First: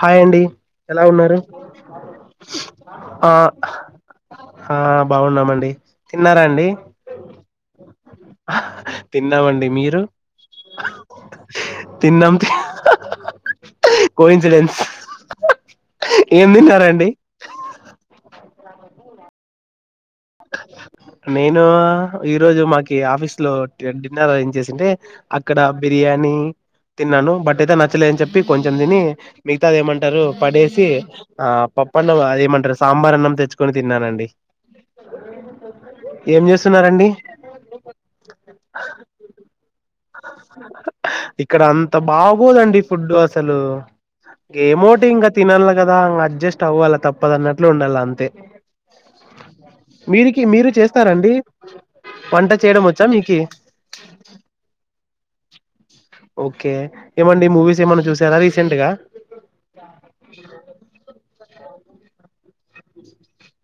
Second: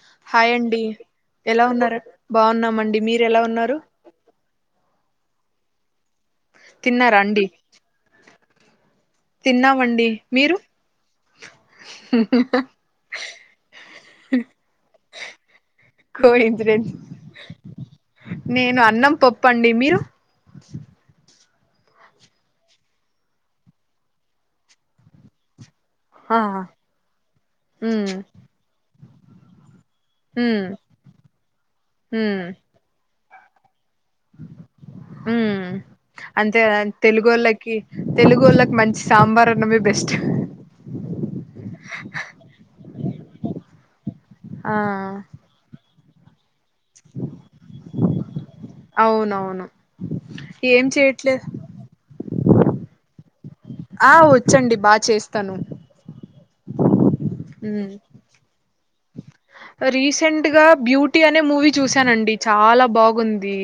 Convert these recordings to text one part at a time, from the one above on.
Hi అండి ఎలా ఉన్నారు ఎలా ఉన్నారు బాగున్నామండి మీరు ఆ ఎలా ఉన్నారు ఆ బాగున్నామండి తిన్నారా అండి తిన్నారా అండి తిన్నామ్ అండి మీరు తిన్నామండి మీరు తిన్నామ్ కో ఇన్సూరెన్స్ కో ఏం తిన్నార్ ఇన్సిడెన్స్ అండి నేను అన్నం పప్పండి మీరు నేనూ ఈ రోజు మాకి ఆఫీస్ లో డి డిన్నర్ అరేంజ్ చేసింటే అక్కడ బిర్యానీ ఆ తిన్నాను బట్ అయితే ఉమ్ నచ్చలేదు అని చెప్పి కొంచెం తిని మిగతా ఏమంటే టారు ఉమ్ పడేసి ఆ పప్పు అన్నం ఉమ్ అదేమంటారు సాంబార్ అన్నం తెచ్చుకొని తిన్నానండి ఉమ్ ఏం అంతే ఆ చేస్తున్నారండి తెలుగు వొళ్ళకి తెలుగుళ్ళకి మంచి సాంబార్ అన్నమే బెస్ట్ ఇక్కడ అంత బాగోదండి ఫుడ్డు అసలు ఆ ఏమోటి ఇంక తినల్ల గదా ఇంగా అడ్జస్ట్ అవ్వాలా తప్పదన్నట్లు ఉండాల్ల అంతే అవునవును మీరికి మీరు ఏం చేస్తారా అండి చేయట్లేదు వంట చేయడం వొచ్చా మీకి ఆ వచ్చండి బాగా చేస్తాను ఓకే ఏమండి మూవీస్ ఏమన్నా చూసారా రీసెంట్ గా రీసెంట్ గా బ్యూటీ అనే మూవీ చూసానండి చాలా బాగుంది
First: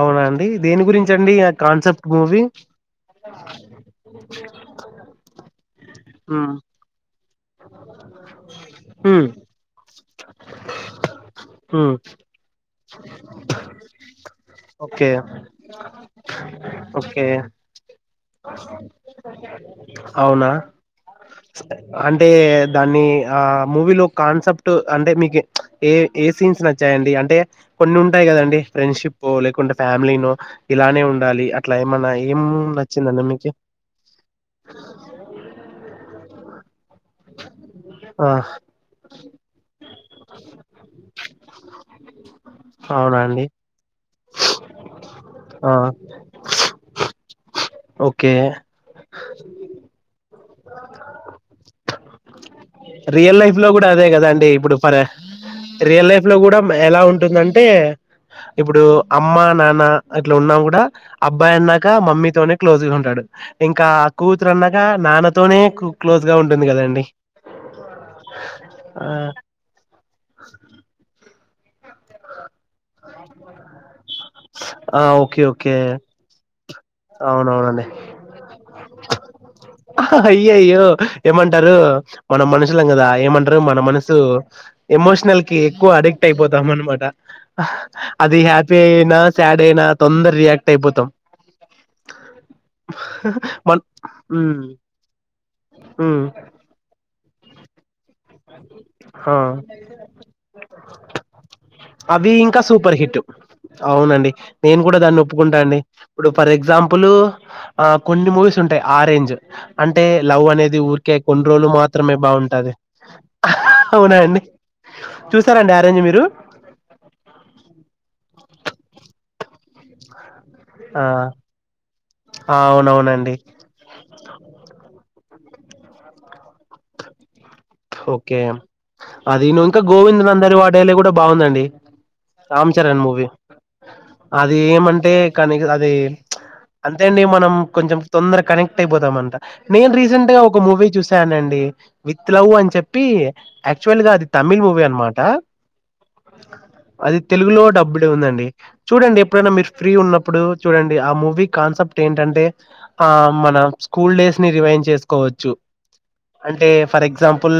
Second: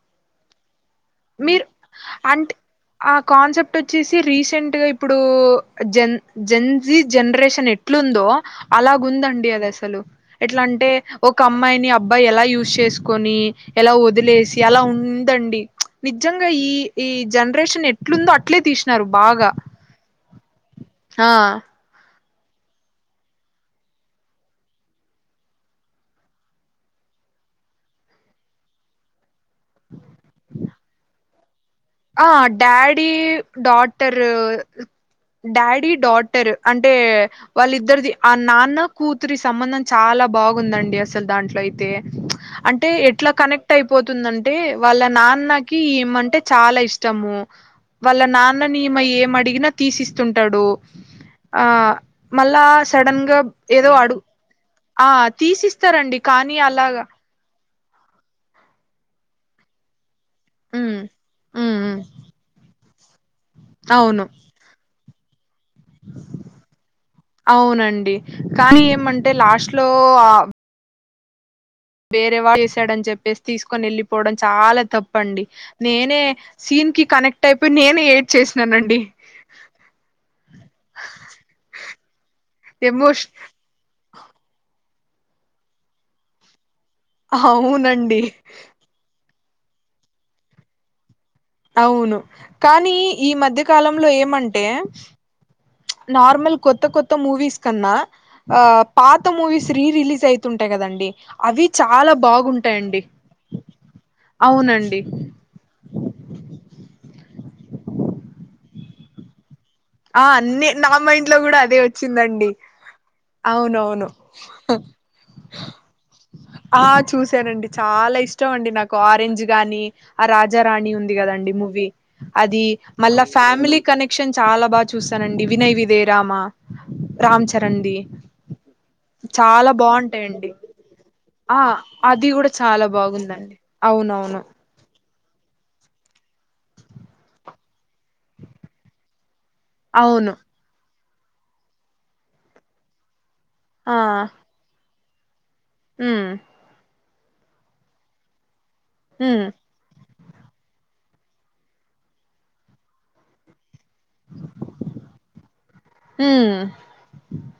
అవునా అండి దేని గురించండి ఆ మీరు కాన్సెప్ట్ మూవీ అంటే ఆ కాన్సెప్ట్ వచ్చేసి రీసెంట్ గా ఇప్పుడు జన్ ఉమ్ జన్జీ జనరేషన్ న్ ఎట్ల ఉందొ అలాగా ఉమ్ ఉందండి అది అసలు ఎట్లా అంటే ఒక అమ్మాయిని ఉమ్ అబ్బాయి ఎలా యూ యూస్ చేసుకొని ఎలా వదిలేసి అలా ఓకే ఉందండి ప్చ్ నిజంగా ఈ ఈ ఓకే జనరేషన్ ఎట్లుందో అట్లే తిష్ణారు బాగా అవునా ఆ అంటే దాన్ని ఆ మూవీలో కాన్సెప్ట్ అంటే మీకు ప్చ్ ఏ ఏ సీన్స్ నచ్చాయండ్ అంటే కొన్ని ఉంటాయి గదండి ఫ్రెండ్షిప్పో లేకుంటే ఫ్యామిలీ నో ఇలానే ఉండాలి అట్లా ఏమన్నా ఆ ఏం డాడీ నచ్చిందండి మీకి డాటర్ డాడీ డాటర్ అం టే వాళ్ళిద్దరిది ఆ నాన్న కూతురి సంబంధం చాలా బాగుంది అండి అసలు దాంట్లో అయితే ప్చ్ అంటే అవునా ఎట్లా అండి కనెక్ట్ అయిపోతుందంటే వాళ్ళ ఆ నాన్నకి ఇమంటే చాలా ఇష్టము వాళ్ళ ఓకే నాన్ననిమ ఎం అడిగినా తీసిస్తుంటాడు ఆ మళ్ళా సడన్ గా ఏదో ఆడుగ్ పరే రియల్ లైఫ్ లో గూడ ఎలా అలాగా ఉంటుందం అంటే ఇపుడు అమ్మ నాన్న అట్లా ఉన్నా గూడ ఉమ్ అబ్బాయి ఉమ్ అన్నాక ఉమ్, మమ్మీతోనే క్లోజ్ గా ఉంటాడు ఇంకా అవును కూతురు అన్నాక నాన్నతోనే కో క్లోజ్ గా ఉంటుంది గదా అండి అవునండి కానీ ఏమంటే లాస్ట్ లో ఆ వేరే వాడు చేసాడని చెప్పేసి తీసుకొని వెళ్ళిపోవడం చాలా ఆ ఓకే తప్పండి ఓకే నేనే సీన్ కి కనెక్ట్ అయిపోయి అవునవునండి నేను ఏడ్చేసిననండి. హ హ అయ్యో అయ్యో ఏమంటారు మన మనుషులం గదా ఎమోష్ ఏమంటారు మన మనసు. ఎమోషనల్ కి ఎక్కువ అడిక్ట్ అయిపోతాం అనమాట అవునండి అది హ్యాపీ అయినా. స్యాడైనా తొందర్రియాక్ట్ అయిపోతం అవును కానీ ఈ మన్ మధ్యకాలంలో ఉమ్ ఏమంటే ప్చ్ ఉమ్ నార్మల్ కొత్త కొత్త మూవీస్ కన్నా ఆ పాత ఆ మూవీస్ రీ రిలీజ్ అయితుంటయి కదండి అవి చాలా అవి ఇంకా సూపర్ బాగుంటయండి హిట్ అవునండి నేను కూడా దాన్ని ఒప్పుకుంటాండి ఇపుడు ఫర్ ఎగ్జాంపుల్. ఆహ్ కొన్ని మూవీస్ ఉంటాయి ఆరెంజ్. అంటే ఆ లవ్ అన్ని అనేది నా ఊరికే మైండ్ లో కూడా కొండ్రోజులు అదే మాత్రమే వచ్చిందండి బాగుంటాది. అవునవును అవునాండి చూసారండి ఆరేంజ్ మీరు. ఆహ్ చూశానండి చాలా ఇష్టం అండి నాకు ఆరెంజ్ గాని ఆ రాజ్. రాజ రాణి ఆ ఉంది కదండి మూవీ ఆ! అది మళ్ళ అవునవునండి ఫ్యామిలీ కనెక్షన్ చాలా బాగా. చూసానండి వినయ్ విదయ రామ రాంచరణ్ దీ. ఓకే అది నువ్వు చాలా ఇంకా గోవింద్ బాగుంటయండి నందరి వాడేలే కూడా బాగుందండి అహ అది కూడా రామ్ చాలా చరణ్ మూవీ బాగుందండి అవ్. అది ఏమంటే కానీ అది ప్చ్ అంతేండి మనం. కొంచెం తొందర కనెక్ట్ అయిపోతమంట నేన్ రీసెంట్ అవును గా ఒక మూవీ చూశానండి విత్ లవ్ అన్. చెప్పి ఆ యాక్చువల్ గా అది తమిళ్ మూవీ అన్మాట. ఉమ్. అది తెలుగులో డబ్బుడ్ ఉందండి చూడండి ఉమ్ ఎప్పుడన్నా మీరు ఫ్రీ ఉన్నప్పు. ఇపుడు చూడండి ఆ మూవీ కాన్సెప్ట్ ఏంటంటే ఆహ్ మన ప్చ్. స్కూల్ డేస్ని రివైన్ చేసుకోవచ్చు ఉమ్ అంటే ఫర్ ఎగ్జాంప్. ఉమ్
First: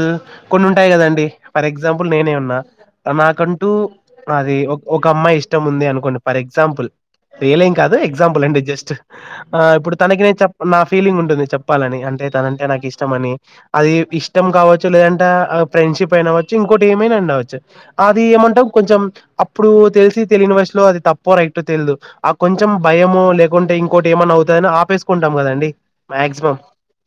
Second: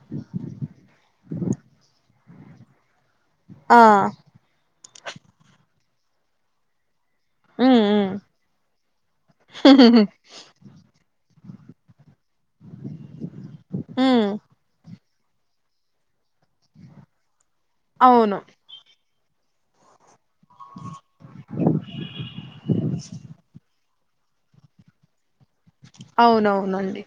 కొన్ని ఉంటాయి కదండి ఫర్ ఎగ్జాంపుల్ నేనే ఉన్నా. నాకంటూ ఆ అది ఒక్ ఒకమ్మాయి ఇష్టం ఉంది అనుకోండి ఫర్ ఎగ్జాంపుల్. రియలేం ఉమ్ కాదు ఉమ్ ఎగ్జాంపుల్ అండి జస్ట్ ఆహ్ ఇపుడు తనకి నేను చెప్తున్న ఆ ఫీలింగ్ ఉంటుంది చెప్పాలని. అంటే తనంటే నాకిష్టమని అది ఉమ్ ఇష్టం కావొచ్చు. లేదంటే ఫ్రెండ్షిప్ ఐనవచ్చు ఇంకోటేమైనా ఉండవచ్చు అది అవును ఏమంటం కొంచెం. అప్పుడు తెలిసి తెలీని వయసులో అది తప్పో రైటో తెల్దు ఆహ్ కొంచెం భయమో లేకుంటే ఇం. ఇంకోటేమన్నా అవుతాయని ఆపేసుకుంటం కదండి మ్యాగ్జిమం అవునవునండి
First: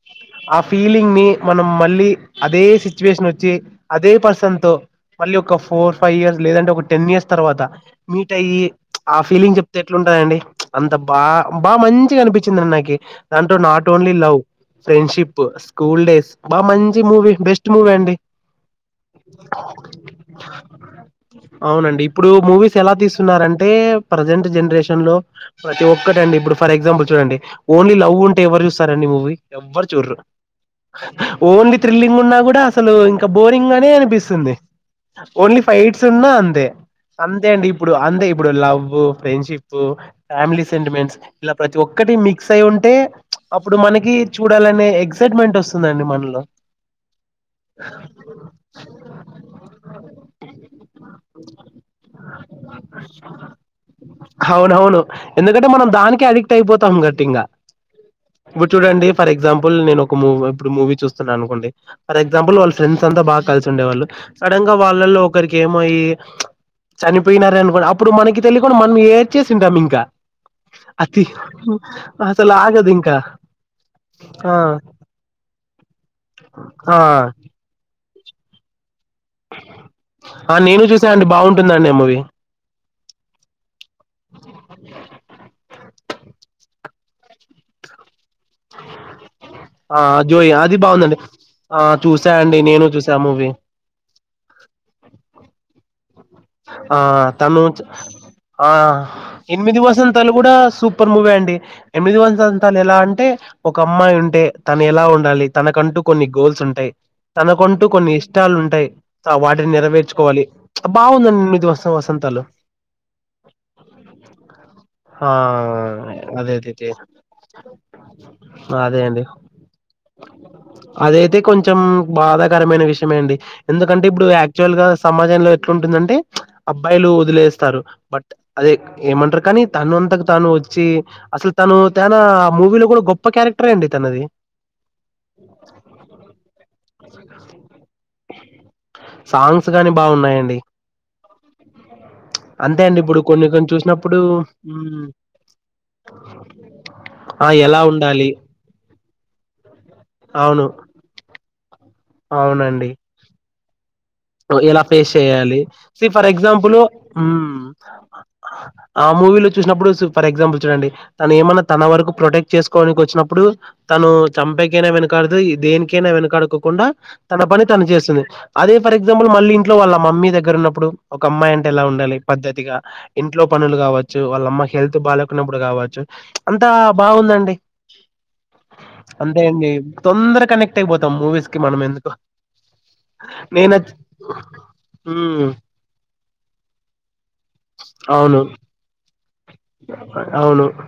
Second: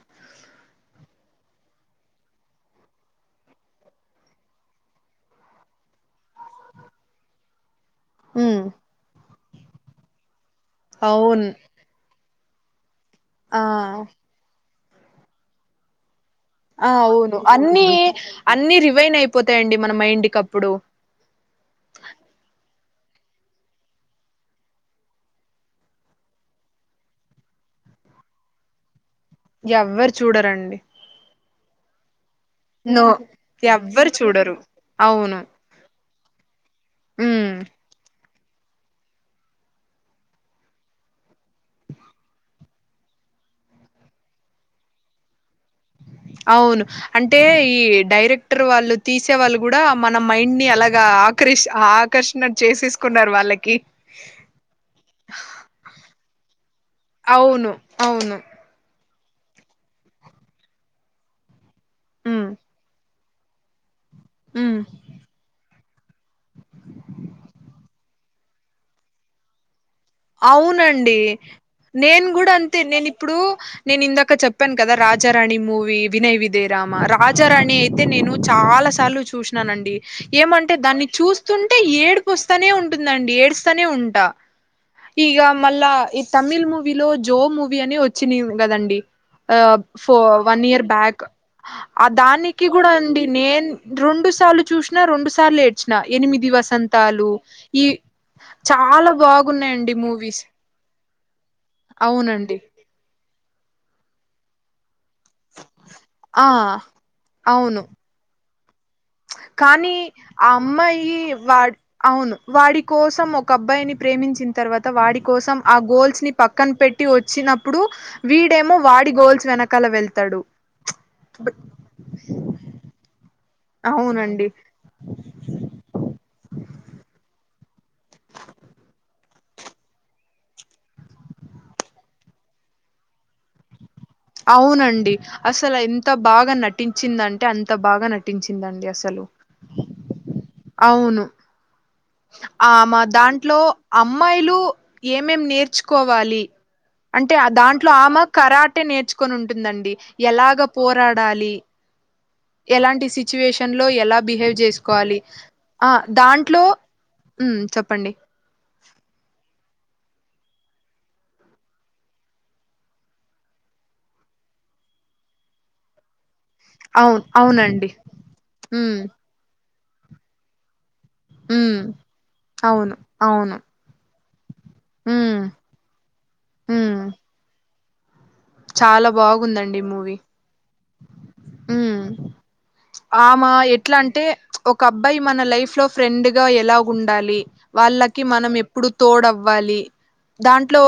ఆ ఫీలింగ్. మీ మనం మళ్ళీ అదే సిచ్యువేషన్ వొచ్చి అదే పర్సన్ తో. మళ్ళీ ఒక ఫోర్ ఫైవ్ ఇయర్స్ లేదంటే ఒక టెన్ ఇయర్స్ తర్వాత. ఉమ్ మీటయ్యి ప్చ్ ఆ ఫీలింగ్ జెప్తే ఎట్లుంటందండి ప్చ్ అంత బా అవును బా మంచిగనిపిచ్. నచ్చిందండి నాకి దట్ నాట్ ఆ only love friendship school days. బా ఆహ్ మంచి మూవీ అవును బెస్ట్ అన్నీ మూవీ అండి అన్ని రివైన్ ఐపోతయండి మన మైండ్కిప్పుడు. అవునండి ఇప్పుడు మూవీస్. ఎలా తీస్తున్నారంటే ప్రజెంట్ జెన్రేషన్ లో ప్రతి ఒక్కటండి ఇపుడు ఫర్ ఎగ్జాంపుల్ చూడండి. ఓన్లీ లవ్ ఉంటే ఎవరు జూస్తారండి మూవీ ఎవ్వరు జూడ్రు ఓన్లీ థ్రిల్లింగ్ ఉన్నా గుడ్. కూడ అసలు నో ఇంకా బోరింగానే ఎవ్వరు అనిపిస్తుంది చూడరు అవును ఓన్లీ ఫైట్స్. సున్నా అంతే అంతే ఉమ్ అండి ఇపుడు అంతే. ఇప్పుడు లవ్వు ఫ్రెండ్షిప్పు ఫ్యామిలీ సెంటిమెంట్స్ ఇలా ప్రతి ఒక్కటి మిక్స్ అయి ఉంటే ప్చ్. అప్పుడు మనకి చూడాలనే ఎగ్జాట్మెంట్ వొస్తుందండి మనలో. అవును అంటే ఈ డైరెక్టర్ వాళ్ళు తీసే వాళ్ళు కూడా మన మైండ్ ని అలాగా ఆకర్ష్. ఆకర్షణ చేసేస్కున్నారు వాళ్ళకి. అవునవును ఎందుకంటే మనం దాన్. మొత్తం గట్టింగా అవును అవును ఇపుడు చూడండి. ఫర్ ఎగ్జాంపుల్ నేనొక మూవి ఇపుడు మూవీ చూస్తున్ననుకోండి ఉమ్ ఫర్ఎగ్జాంపుల్ వాళ్ళ ఫ్రెండ్స్ అంత బాగా కాల్సుండే వాళ్ళు. సడన్గా ఉమ్ వాళ్ళలో ఒకరికేం. పోయి ప్చ్ చనిపోయినర్నుకొని అప్పుడు మనకి తెలీకుండా మనం ఏడ్చేసింటాం ఇంకా. అవునండి. అతి నేను అసలు గూడా అంతే ఆగదు ఇంకా నేనిపుడు నేనిందాక ఆ చెప్పాను కదా రాజారాణి మూవీ వినయ్. విదేయ ఆ రామ రాజారాణి అయితే నేను చాలా సా. సలు చూశినానండి ఆ ఏమంటే నేను దాన్ని చూసా అండి చూస్తుంటే బాగుంటుందండి ఆ మూవీ ఏడిపోస్తానే ఉంటుందండి ఏడుస్తానే ఉంట్ ఉంటా ఇగ మళ్లా ఈ తమిళ్ మూవీలో జో మూవీ అని వచ్చినయ్ గదండి. ఆహ్ ఆ ఫో జోయి వన్ అది ఇయర్ బాగుందండి బ్యాక్. ఆ చూసా అండి అదానికి నేను కూడా చూసా ఆ అండి మూవీ నేన్ రొండు సార్లు చూసినా రొండు సార్లు ఏ అ తనుచ్ ఈ ఆ చాలా ఎనిమిది బాగున్నాయండి వసంతాలు మూవీస్ కూడా సూపర్ మూవీ అండి ఎనిమిది అవునండి వసంతాలు ఎలా అంటే ఒక అమ్మాయి ఉంటే తనేల ఉండాలి తనకంటూ కొన్ని ఆ గోల్స్ ఉంటాయి అవును తనకంటూ కొన్ని ఇష్టాలు ఉంటాయి వాటిని కానీ నెరవేర్చుకోవాలి ఆ అమ్మాయి బాగుందం వాడ్ అవును వాడి కోసం ఒక అబ్బాయిని ప్రేమించిన్ తర్వాత వాడి కోసం ఆ గోల్స్ ని అదే పక్కన అదే పెట్టి అదే వచ్చినప్పుడు వీడేమో అదే వాడి అండి గోల్స్ వెనకాల వెళ్తాడు అదైతే కొంచెం బాధాకరమైన విషయమండి ఎందుకంటే ఇప్పుడు అవునండి యాక్చ్యువల్ గా సమాజంలో ఎట్లుందంటే అబ్బాయిలు వదిలేస్తారు బట్ అదే ఏమంటారు కానీ తను అంతట తను వచ్చి అసలు తను తనా మూవీలో కూడా గొప్ప క్యారెక్టరె అండి తనది అవునండి అసలు ఎంత బాగా నటించిందంటే అం అంత బాగా నటించిందండి అసలు సాంగ్స్ గాని బాగున్నాయండి అవును అంతే ఆమ అండి ఇప్పుడు కొన్ని దాంట్లో కొన్ని చూసినప్పుడు అమ్మాయిలు మ్మ్ ఏమేమ్ నేర్చుకోవాలి అంటే ఆ ఎలా దాంట్లో ఆమె ఉండాలి కరాటే నేర్చ్ కొనిఉంటుందండి ఎలాగ అవును పోరాడాలి అవునండి ఎలాంటి సిట్యుయేషన్ ఎలా ఫేస్ చేయాలి ఆ ఫి ఫర్ దాంట్లో ఎగ్జాంపుల్ ఉమ్ ఆ మూవీలో చూసినప్పుడు సు ఫర్ ఎగ్జాంపుల్ చూడండి తను ఎమన్న తన వరకు ప్రొటెక్ట్ చేసుకోవనికి వచ్చినప్పుడు తను చం పైకైన వెనకడతయి దేనికైనా వెనకాడకు కుండా అవును తన పని తను అవునండి చేస్తది అదే ఫర్ ఉమ్ ఎగ్జాంపుల్ మళ్ళీ ఇంట్లో వాళ్ళ మమ్మీ దగ్గర ఉన్నప్పుడు ఒక అమ్మాయి అంటే ఉమ్ ఎలా ఉండాలి పద్ధతిగా అవును ఇంట్లో అవును పనులు కావచ్చు వాలమ్మా హెల్త్ ఉమ్ బాలెకనప్పుడు కావచ్చు అంతా ఉమ్ బాగుందండి చాలా అంతే అండి బాగుందండి మూవీ తొందరగా కనెక్ట్ అయిపోతాం మూవీస్కి మనం ఎందుకొ ఉమ్ ఆమె ఎట్లా అంటే ఒక అబ్బాయి మన లైఫ్ లో ఫ్రెండ్ గా ఎలా ఉండలి వాళ్లకి అవును మనం ఎప్పుడు తొడవ్వలి అవును దాంట్లో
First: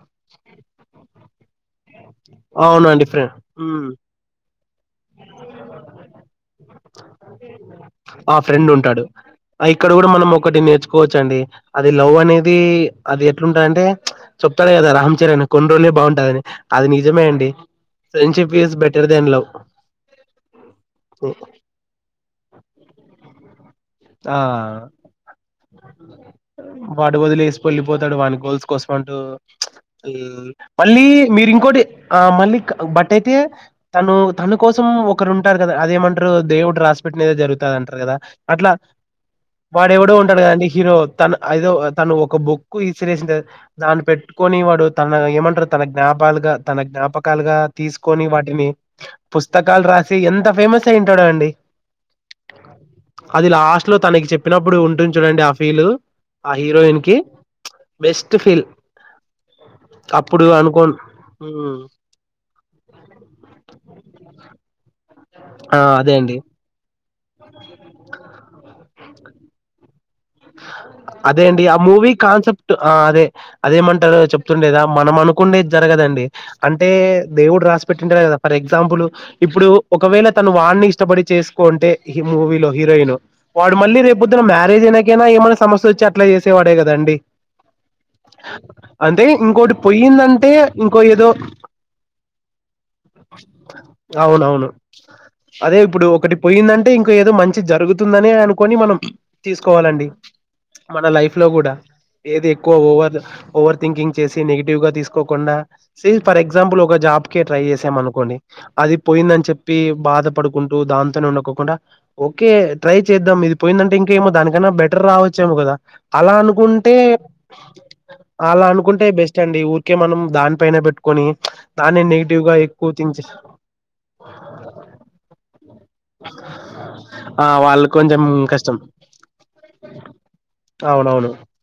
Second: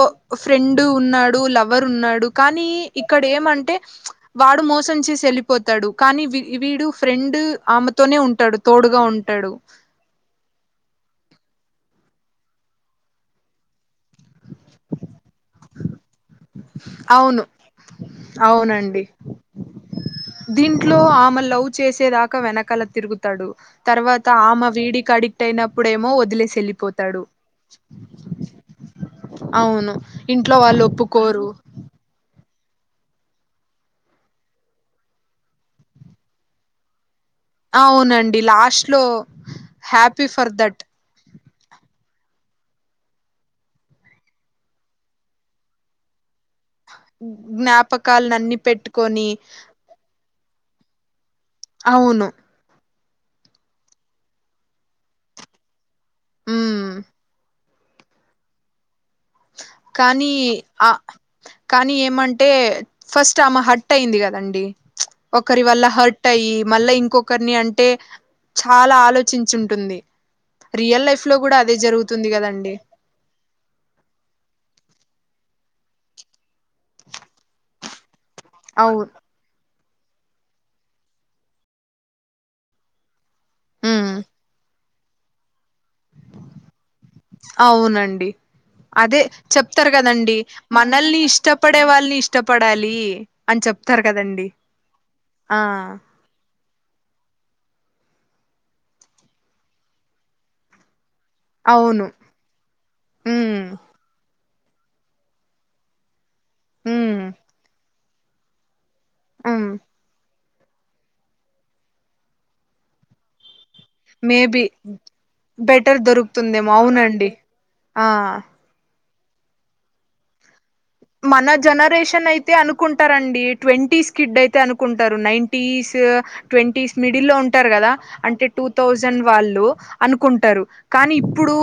ఫ్రెండ్ ఉన్నాడు లవర్ ఉన్న కానీ అవునండి ఇక్కడ ఏమంటే ఫ్రెండ్ వాడు మోసం చేసి ఎళ్లిపోతాడు కానీ వి ఫ్రెండ్ ఆమెతోనే ఆ ఉంటాడు ఫ్రెండ్ తోడుగా ఉంటాడు కోవచండి అది లవ్ అనేది అది ఎట్లుంటందంటే చెప్తాడు కదా రామ్ చరణ్ కొన్ని రోజులే బాగుంటదని అది నిజమే అవును అండి ఫ్రెండ్షిప్ ఇజ్ అవునండి బెటర్ దెన్ లవ్ దీంట్లో ఆమె లవ్ చేసేదాకా వెనకాల తిరుగుతాడు తర్వాత ఆ ఆమె వీడికి అడిక్ట్ అయినప్పుడేమో వదిలేసి వాడు వెళ్లిపోతాడు వదిలేసి వెళ్ళిపోతాడు వాని గోల్స్ అంటూ మ్ మళ్ళీ ఒప్పుకోరు మీరింకోటి ఆ మళ్ళీ బట్ అయితే తను తన కోసం ఒకరు ఉంటారు కదా అదేమంటరు దేవుడు రాస్ పెట్టినది జరుగుతాదంటారు కదా అవునండి అట్ల లాస్ట్‌లో వాడెవడో హ్యాపీ ఉంటాడు ఫర్ కానీ దట్ హీరో తన ఐదో తను ఒక బుక్ ఇసిరేసింద్ దాని పెట్టుకొని వాడు తన ఏమంటారు తన జ్ఞా కలుగ తన జ్ఞాపకలుగా తీసుకొని జ్ఞాపకాలనన్నీ వాటిని పెట్టుకొని పుస్తకాలు రాసి ఎంత ఫేమస్ తై ఉంటడండి అవును అది లాస్ట్ లో తనకి చెప్పినప్పుడు ఉంటుంది చూడండి ఆ ఫీల్ ఆ హ్మ్. హీరోయిన్ కి బెస్ట్ ఫీల్ కానీ అప్పుడు ఆ అనుకోన్ హ్మ్ కానీ ఏమంటే ఫస్ట్ ఆమ హట్ట్ అయింది గదండి ఒకరి ఆ వల్ల అదే హట్ట్ అండి అయ్యి మళ్లా ఇంకొకరిని అంటే చాలా ఆలోచించుంటుంది రియల్ లైఫ్‌లో అదే గూడా అండి ఆ మూవీ జరుగుతుంది కాన్సెప్ట్ గదండీ. ఆ అదే అదేమంటారు చెప్తుండేద మనం అనుకుండేది జరగదండి అంటే దేవుడు రాసి పెట్టుకుంటే గదా ఫర్ ఎగ్జాంపుల్ అవును. ఇప్పుడు ఒకవేళ తను వాన్ని ఇష్టపడి చేసుకొంటే ఈ మూవీలో హీరోయిన్ వాడు మళ్ళీ హ్మ్. రేప్ పోద్దునా మ్యారేజ్ అయికైనా ఏమై సమస్య వచ్చి అట్ల చేసే వాడే కదండి అవునండి అదే అంటే ఇంకోటి చెప్తారు కదండి పోయిందంటే ఇంకో మనల్ని ఏదో ఇష్టపడే వాళ్ళ ఇష్ట పడాలి అని చెప్తారు కదండి అవునవును అదే ఇప్పుడు ఒకటి పోయిందంటే ఇంక ఏదో మంచి జరుగుతుందనే, అనుకొని మనం తీసుకోవాలండి. మన లైఫ్ లో కూడా అవును. ఏది ఎక్కువ ఓవర్ హ్మ్. ఓవర్ థింకింగ్ చేసి నెగిటివ్ గా తీసుకోకుండా సెల్ఫ్ ఫర్ ఎగ్జాంపుల్ ఒక ఉమ్ జాబ్ కి ట్రై చేసాం అనుకోండి. అది పోయింద అని ఉమ్ చెప్పి బాధ పడుకుంటూ దాంతోనే ఉండకోకుండా ఓకే ట్రై చేద్దాం. ఇది పోయిందంటే ఇంకేమో దానికి మేబి నా బెటర్ రావచ్చేమో కదా. బెటర్ అలా దొరుకుతుందేమో అనుకుంటే అవునండి ఆ అలా అనుకుంటే బెస్ట్ స్ట్ అండి ఊరికే మనం దాన్ మన జనరేషన్ అయితే ఎక్కువ థింక్ చే అనుకుంటారండి. ట్వంటీస్ కిడ్ అయితే అనుకుంటారు. నైంటీస్ ట్వంటీస్ మిడిల్ లో ఆ ఉంటారు వాళ్ళు కదా కొంచెం అంటే టూ కష్టం థౌసండ్ వాళ్లు అనుకుంటరు కానీ అవునవును ఇప్పుడు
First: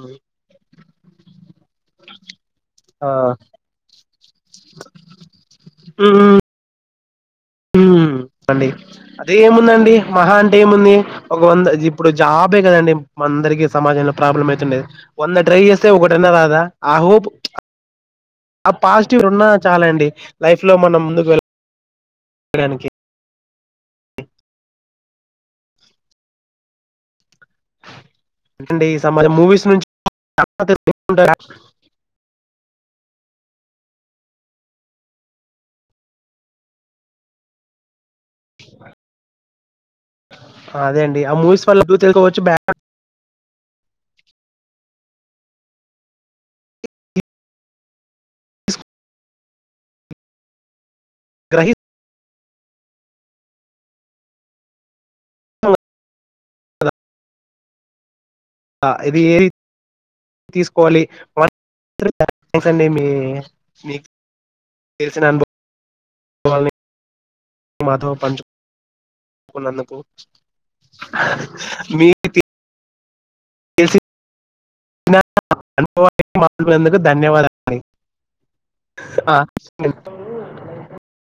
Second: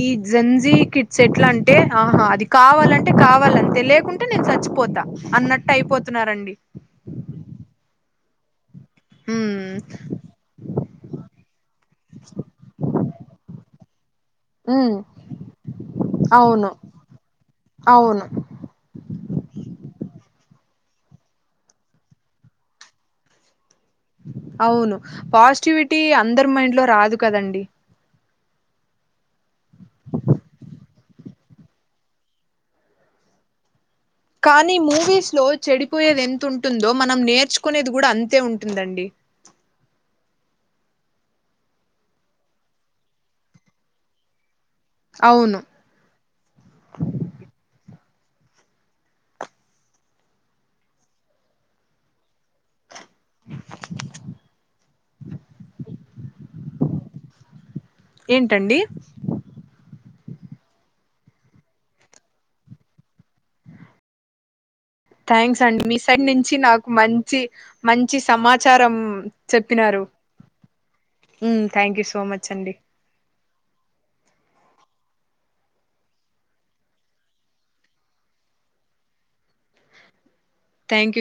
ఈ జంజీ కిట్స్ ఎట్లా అంటే ఆహా అది ఆ కావాలంటే కావాలంతే లేకుంటే నేను చచ్చిపోతా అన్నట్టు అయిపోతున్నారండి. ఉమ్ అండి అదే ఉమ్ ఏముందండి మహా అంటే ఏముంది ఒక వంద ఇప్పుడు జాబే కదండి. అందరికి సమా సమాజంలో ప్రాబ్లెమ్ అయితుండది. ఉమ్ వంద ట్రై చేస్తే ఒకటన్న రాదా అవును ఆ హోప్ అవును ఆ పాజిటివ్ ఉన్న చాలా అండి. లైఫ్ లో మనం ముందుకు వెళ్ చెప్పడానికి అవును పాజిటివిటీ అందరు మైండ్ లో రాదు కదండి. అండి ఈ సమాజంలో మూవీస్ నుంచి [unintelligible] కానీ మూవీస్ లో చెడిపోయేది ఎంతుంటుందో, మనం నేర్చుకునేది కూడా అంతే ఉంటుందండి. అదే అండి ఆ మూవీస్ వల్ల తెలుకోవచ్చు బ్యా అవును గ్రహిప్ ఏంటండి అ ఇది ఏది తీసుకోవాలి అండి మీ మీ థ్యాంక్స్ అండి మీ సైడ్ నుంచి నాకు మంచి మాతో మంచి సమాచారం చెప్పినారు. థ్యాంక్ యూ సో మీది మచ్ అండి అనుందుకు ధన్యవాదాలండి. ఆ థ్యాంక్ యూ